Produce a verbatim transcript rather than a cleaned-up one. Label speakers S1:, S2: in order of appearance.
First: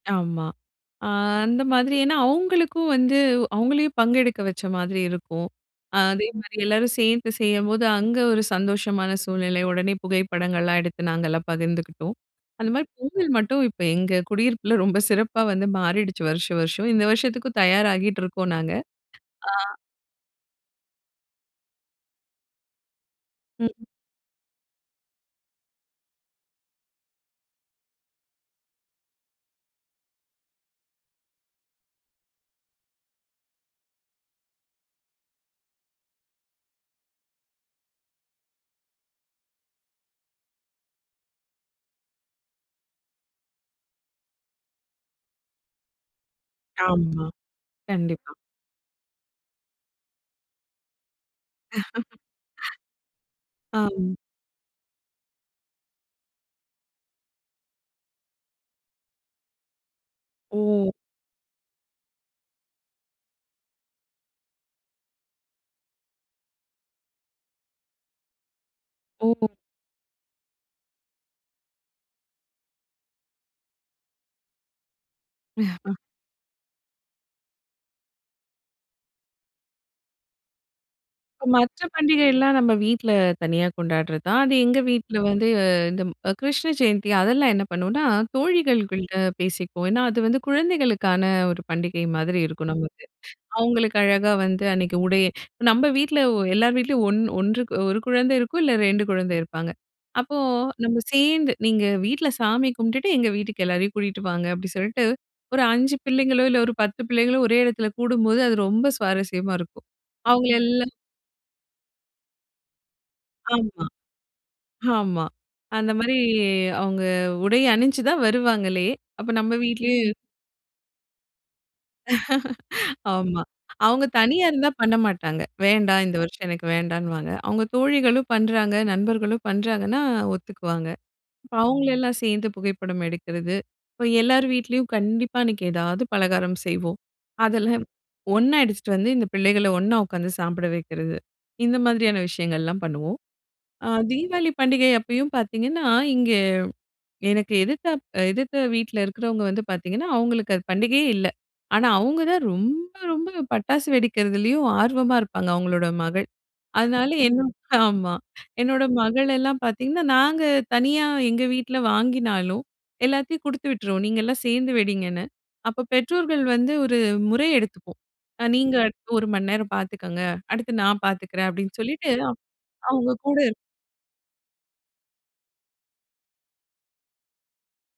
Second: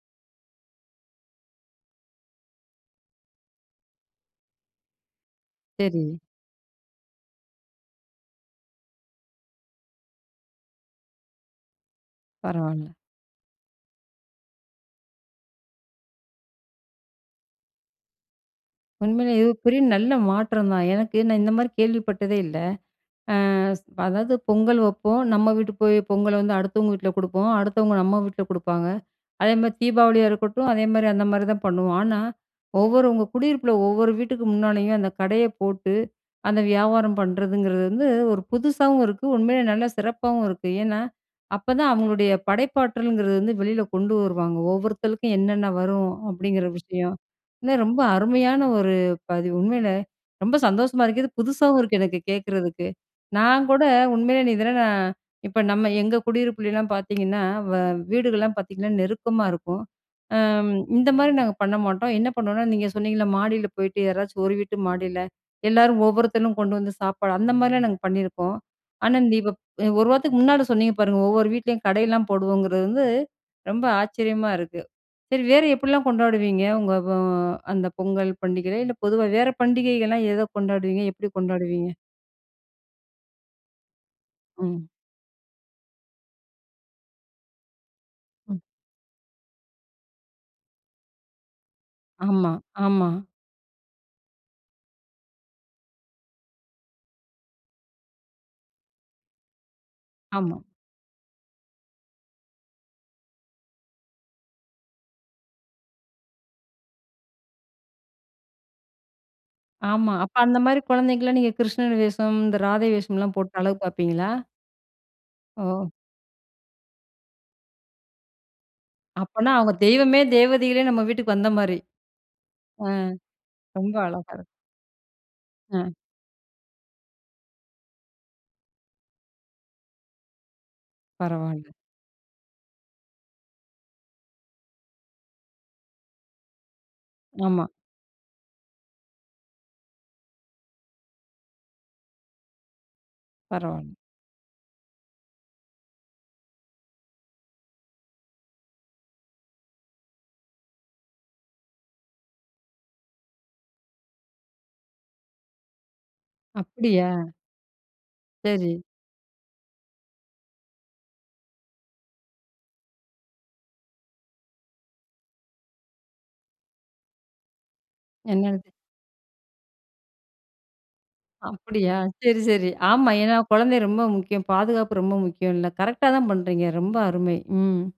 S1: ஆமா. அ அந்த மாதிரி, ஏன்னா, அவங்களுக்கும் வந்து அவங்களையும் பங்கெடுக்க வச்ச மாதிரி இருக்கும். அ,
S2: சரி.
S1: அதே மாரி எல்லாரும் சேர்ந்து செய்யும்போது அங்க ஒரு சந்தோஷமான சூழ்நிலை உடனே புகைப்படங்கள்லாம் எடுத்து நாங்கலாம் பகிர்ந்துக்கிட்டோம். அந்த மாரி
S2: பரவால்ல.
S1: பொங்கல் மட்டும் இப்ப எங்க குடியிருப்புல ரொம்ப சிறப்பா வந்து மாறிடுச்சி வருஷம் வருஷம். இந்த வருஷத்துக்கும் தயாராகிட்டு இருக்கோம் நாங்க.
S2: உண்மையிலே, இது
S1: ஆ
S2: பெரிய நல்ல மாற்றம் தான். எனக்கு, நான் இந்த மாரி கேள்விப்பட்டதே இல்ல. அ,
S1: ம்.
S2: அதாவது பொங்கல் வப்போம், நம்ம வீட்டு போய் பொங்கல வந்து அடுத்தவங்க வீட்ல கொடுப்போம், அடுத்தவங்க நம்ம வீட்ல கொடுப்பாங்க. அதே மாரி தீபாவளியா இருக்கட்டும், அதே மாரி அந்த மாரி தான் பண்ணுவோம். ஆனா, ஒவ்வொருவங்க குடியிருப்புல ஒவ்வொரு வீட்டுக்கு முன்னாலயும் அந்த கடைய போட்டு, அந்த வியாபாரம் பண்றதுங்கிறது வந்து ஒரு புதுசாவும் இருக்கு, உண்மையிலே நல்ல சிறப்பாவும் இருக்கு. ஏன்னா, அப்பதான் அவங்களுடைய படைப்பாற்றல்ங்கிறது வந்து வெளில கொண்டு வருவாங்க, ஒவ்வொருத்தருக்கும் என்னென்ன வரும் அப்டிங்கிற விஷயம்.
S1: ஆமா.
S2: இன்னும் ரொம்ப
S1: கண்டிப்பா.
S2: அருமையான ஒரு பதிவு. உண்மையிலே, ரொம்ப சந்தோஷமா இருக்கு, இது புதுசாவும் இருக்கு எனக்கு கேட்கிறதுக்கு. நான் கூட
S1: ஆமா.
S2: உண்மையிலே நீ இதெல்லாம் நான் இப்போ நம்ம எங்க குடியிருப்புலலாம் பார்த்தீங்கன்னா, வ வீடுகள்லாம் பார்த்தீங்கன்னா நெருக்கமா இருக்கும். அம்
S1: ஓ!
S2: இந்த மாதிரி நாங்க பண்ண மாட்டோம். என்ன பண்ணுவோம்னா நீங்க சொன்னீங்கள்ல, மாடியில போயிட்டு யாராச்சும் ஒரு வீட்டு மாடியில எல்லாரும் ஒவ்வொருத்தனும் கொண்டு வந்து சாப்பாடு அந்த மாரிலாம் நாங்க பண்ணியிருக்கோம். ஆனா, நீ
S1: ஓ!
S2: இப்ப ஒரு வாரத்துக்கு முன்னாடி சொன்னிங்க பாருங்க, ஒவ்வொரு வீட்லயும் கடைலாம் போடுவோங்கிறது வந்து, ரொம்ப ஆச்சரியமா இருக்கு. சரி வேறு
S1: ஆ.
S2: எப்டிலாம் கொண்டாடுவீங்க? உங்க அ, அந்த பொங்கல் பண்டிகையில, இல்ல பொதுவா வேற பண்டிகைகள்லாம் எத கொண்டாடுவீங்க? எப்படி
S1: மற்ற
S2: கொண்டாடுவீங்க?
S1: பண்டிகைலாம் நம்ம வீட்ல, தனியா கொண்டாடுறது தான். அது எங்க
S2: ம்.
S1: வீட்ல வந்து இந்த கிருஷ்ண ஜெயந்தி அதெல்லாம் என்ன பண்ணுவோம்னா,
S2: ம்.
S1: தோழிகள்குள்ள பேசிக்குவோம். ஏன்னா, அது வந்து குழந்தைகளுக்கான ஒரு பண்டிகை மாதிரி
S2: ஆமா,
S1: இருக்கணுமுட்டு.
S2: ஆமா.
S1: அவங்களுக்கு அழகா வந்து அன்னிக்கு உடைய நம்ம வீட்ல எல்லார் வீட்லயும் ஒன் ஒன்றுக்கு ஒரு குழந்தை இருக்கும் இல்ல ரெண்டு குழந்தை இருப்பாங்க. அப்போ
S2: ஆமா.
S1: நம்ம சேர்ந்து நீங்க வீட்ல சாமி கும்புட்டுட்டு, எங்க வீட்டுக்கு எல்லாரையும் கூட்டிட்டு வாங்க அப்டின்னு சொல்லிட்டு, ஒரு அஞ்சு பிள்ளைங்களோ, இல்ல பத்து ஒரு பிள்ளைங்களோ ஒரே எடத்துல கூடும்போது, அது ரொம்ப சுவாரஸ்யமா இருக்கும்.
S2: ஆமா. அப்ப,
S1: அவங்கள
S2: அந்த மாரி
S1: எல்லாம்
S2: குழந்தைங்கலாம், நீங்க கிருஷ்ணன் வேஷம், இந்த ராதை வேஷம்லாம் போட்டு அழகு
S1: ஆமா,
S2: பார்ப்பீங்களா?
S1: ஆமா.
S2: ஓ!
S1: அந்த மாரி அவங்க உடை அணிஞ்சு தான் வருவாங்களே. அப்போ
S2: அப்பன்னா,
S1: நம்ம
S2: அவங்க
S1: வீட்லயே
S2: தெய்வமே, தேவதைகளே நம்ம வீட்டுக்கு வந்த மாரி. ஆ.
S1: ஆமா.
S2: ரொம்ப
S1: அவங்க
S2: அழகா
S1: தனியா
S2: இருக்கு.
S1: இருந்தா பண்ண மாட்டாங்க.
S2: ஆ.
S1: வேண்டா இந்த வருஷம் எனக்கு வேண்டான்னுவாங்க. அவங்க தோழிகளும் பண்றாங்க, நண்பர்களும் பண்றாங்கன்னா ஒத்துக்குவாங்க.
S2: பரவால்ல.
S1: அவங்கள எல்லாம் சேர்ந்து புகைப்படம் எடுக்கிறது, அப்ப எல்லார் வீட்லயும் கண்டிப்பா அன்னைக்கு ஏதாவது பலகாரம் செய்வோம்.
S2: ஆமா.
S1: அதெல்லாம் ஒண்ணா எடுத்துட்டு வந்து இந்த பிள்ளைகள ஒண்ணா உக்காந்து சாப்பிட வெக்கிறது, இந்த மாதிரியான விஷயங்கள்லாம் பண்ணுவோம். அ,
S2: பரவால்ல.
S1: தீவாளி பண்டிகை அப்பயும் பார்த்தீங்கன்னா, இங்க எனக்கு எதிர்த்தாப் எதிர்த்த வீட்ல இருக்கிறவங்க வந்து பார்த்தீங்கன்னா, அவங்களுக்கு அது பண்டிகையே இல்ல. ஆனா, அவங்க தான் ரொம்ப ரொம்ப பட்டாசு வெடிக்கிறதுலயும் ஆர்வமா இருப்பாங்க, அவங்களோட மகள்.
S2: அப்பிடியா?
S1: அதனால என்ன ஆமா.
S2: சரி.
S1: என்னோட மகளெல்லாம் பார்த்தீங்கன்னா, நாங்க தனியா எங்க வீட்ல வாங்கினாலும் எல்லாத்தையும் குடுத்து விட்டுற்றுவோம், நீங்கலாம் சேர்ந்து வெடிங்கன்னு. அப்ப பெற்றோர்கள் வந்து ஒரு முறை எடுத்துப்போம்.
S2: என்னா இது?
S1: நீங்க அடுத்து ஒரு மணிநேரம் பார்த்துக்கோங்க. அடுத்து நான் பார்த்துக்குறேன் அப்படின்னு
S2: அப்படியா?
S1: சொல்லிட்டு,
S2: சரி, சரி, ஆமா.
S1: அவங்க
S2: ஏன்னா,
S1: கூட இருப்போம்.
S2: குழந்தை ரொம்ப முக்கியம், பாதுகாப்பு ரொம்ப முக்கியம்ல. கரெக்ட்டா தான் பண்றீங்க ரொம்ப அருமை! ம்.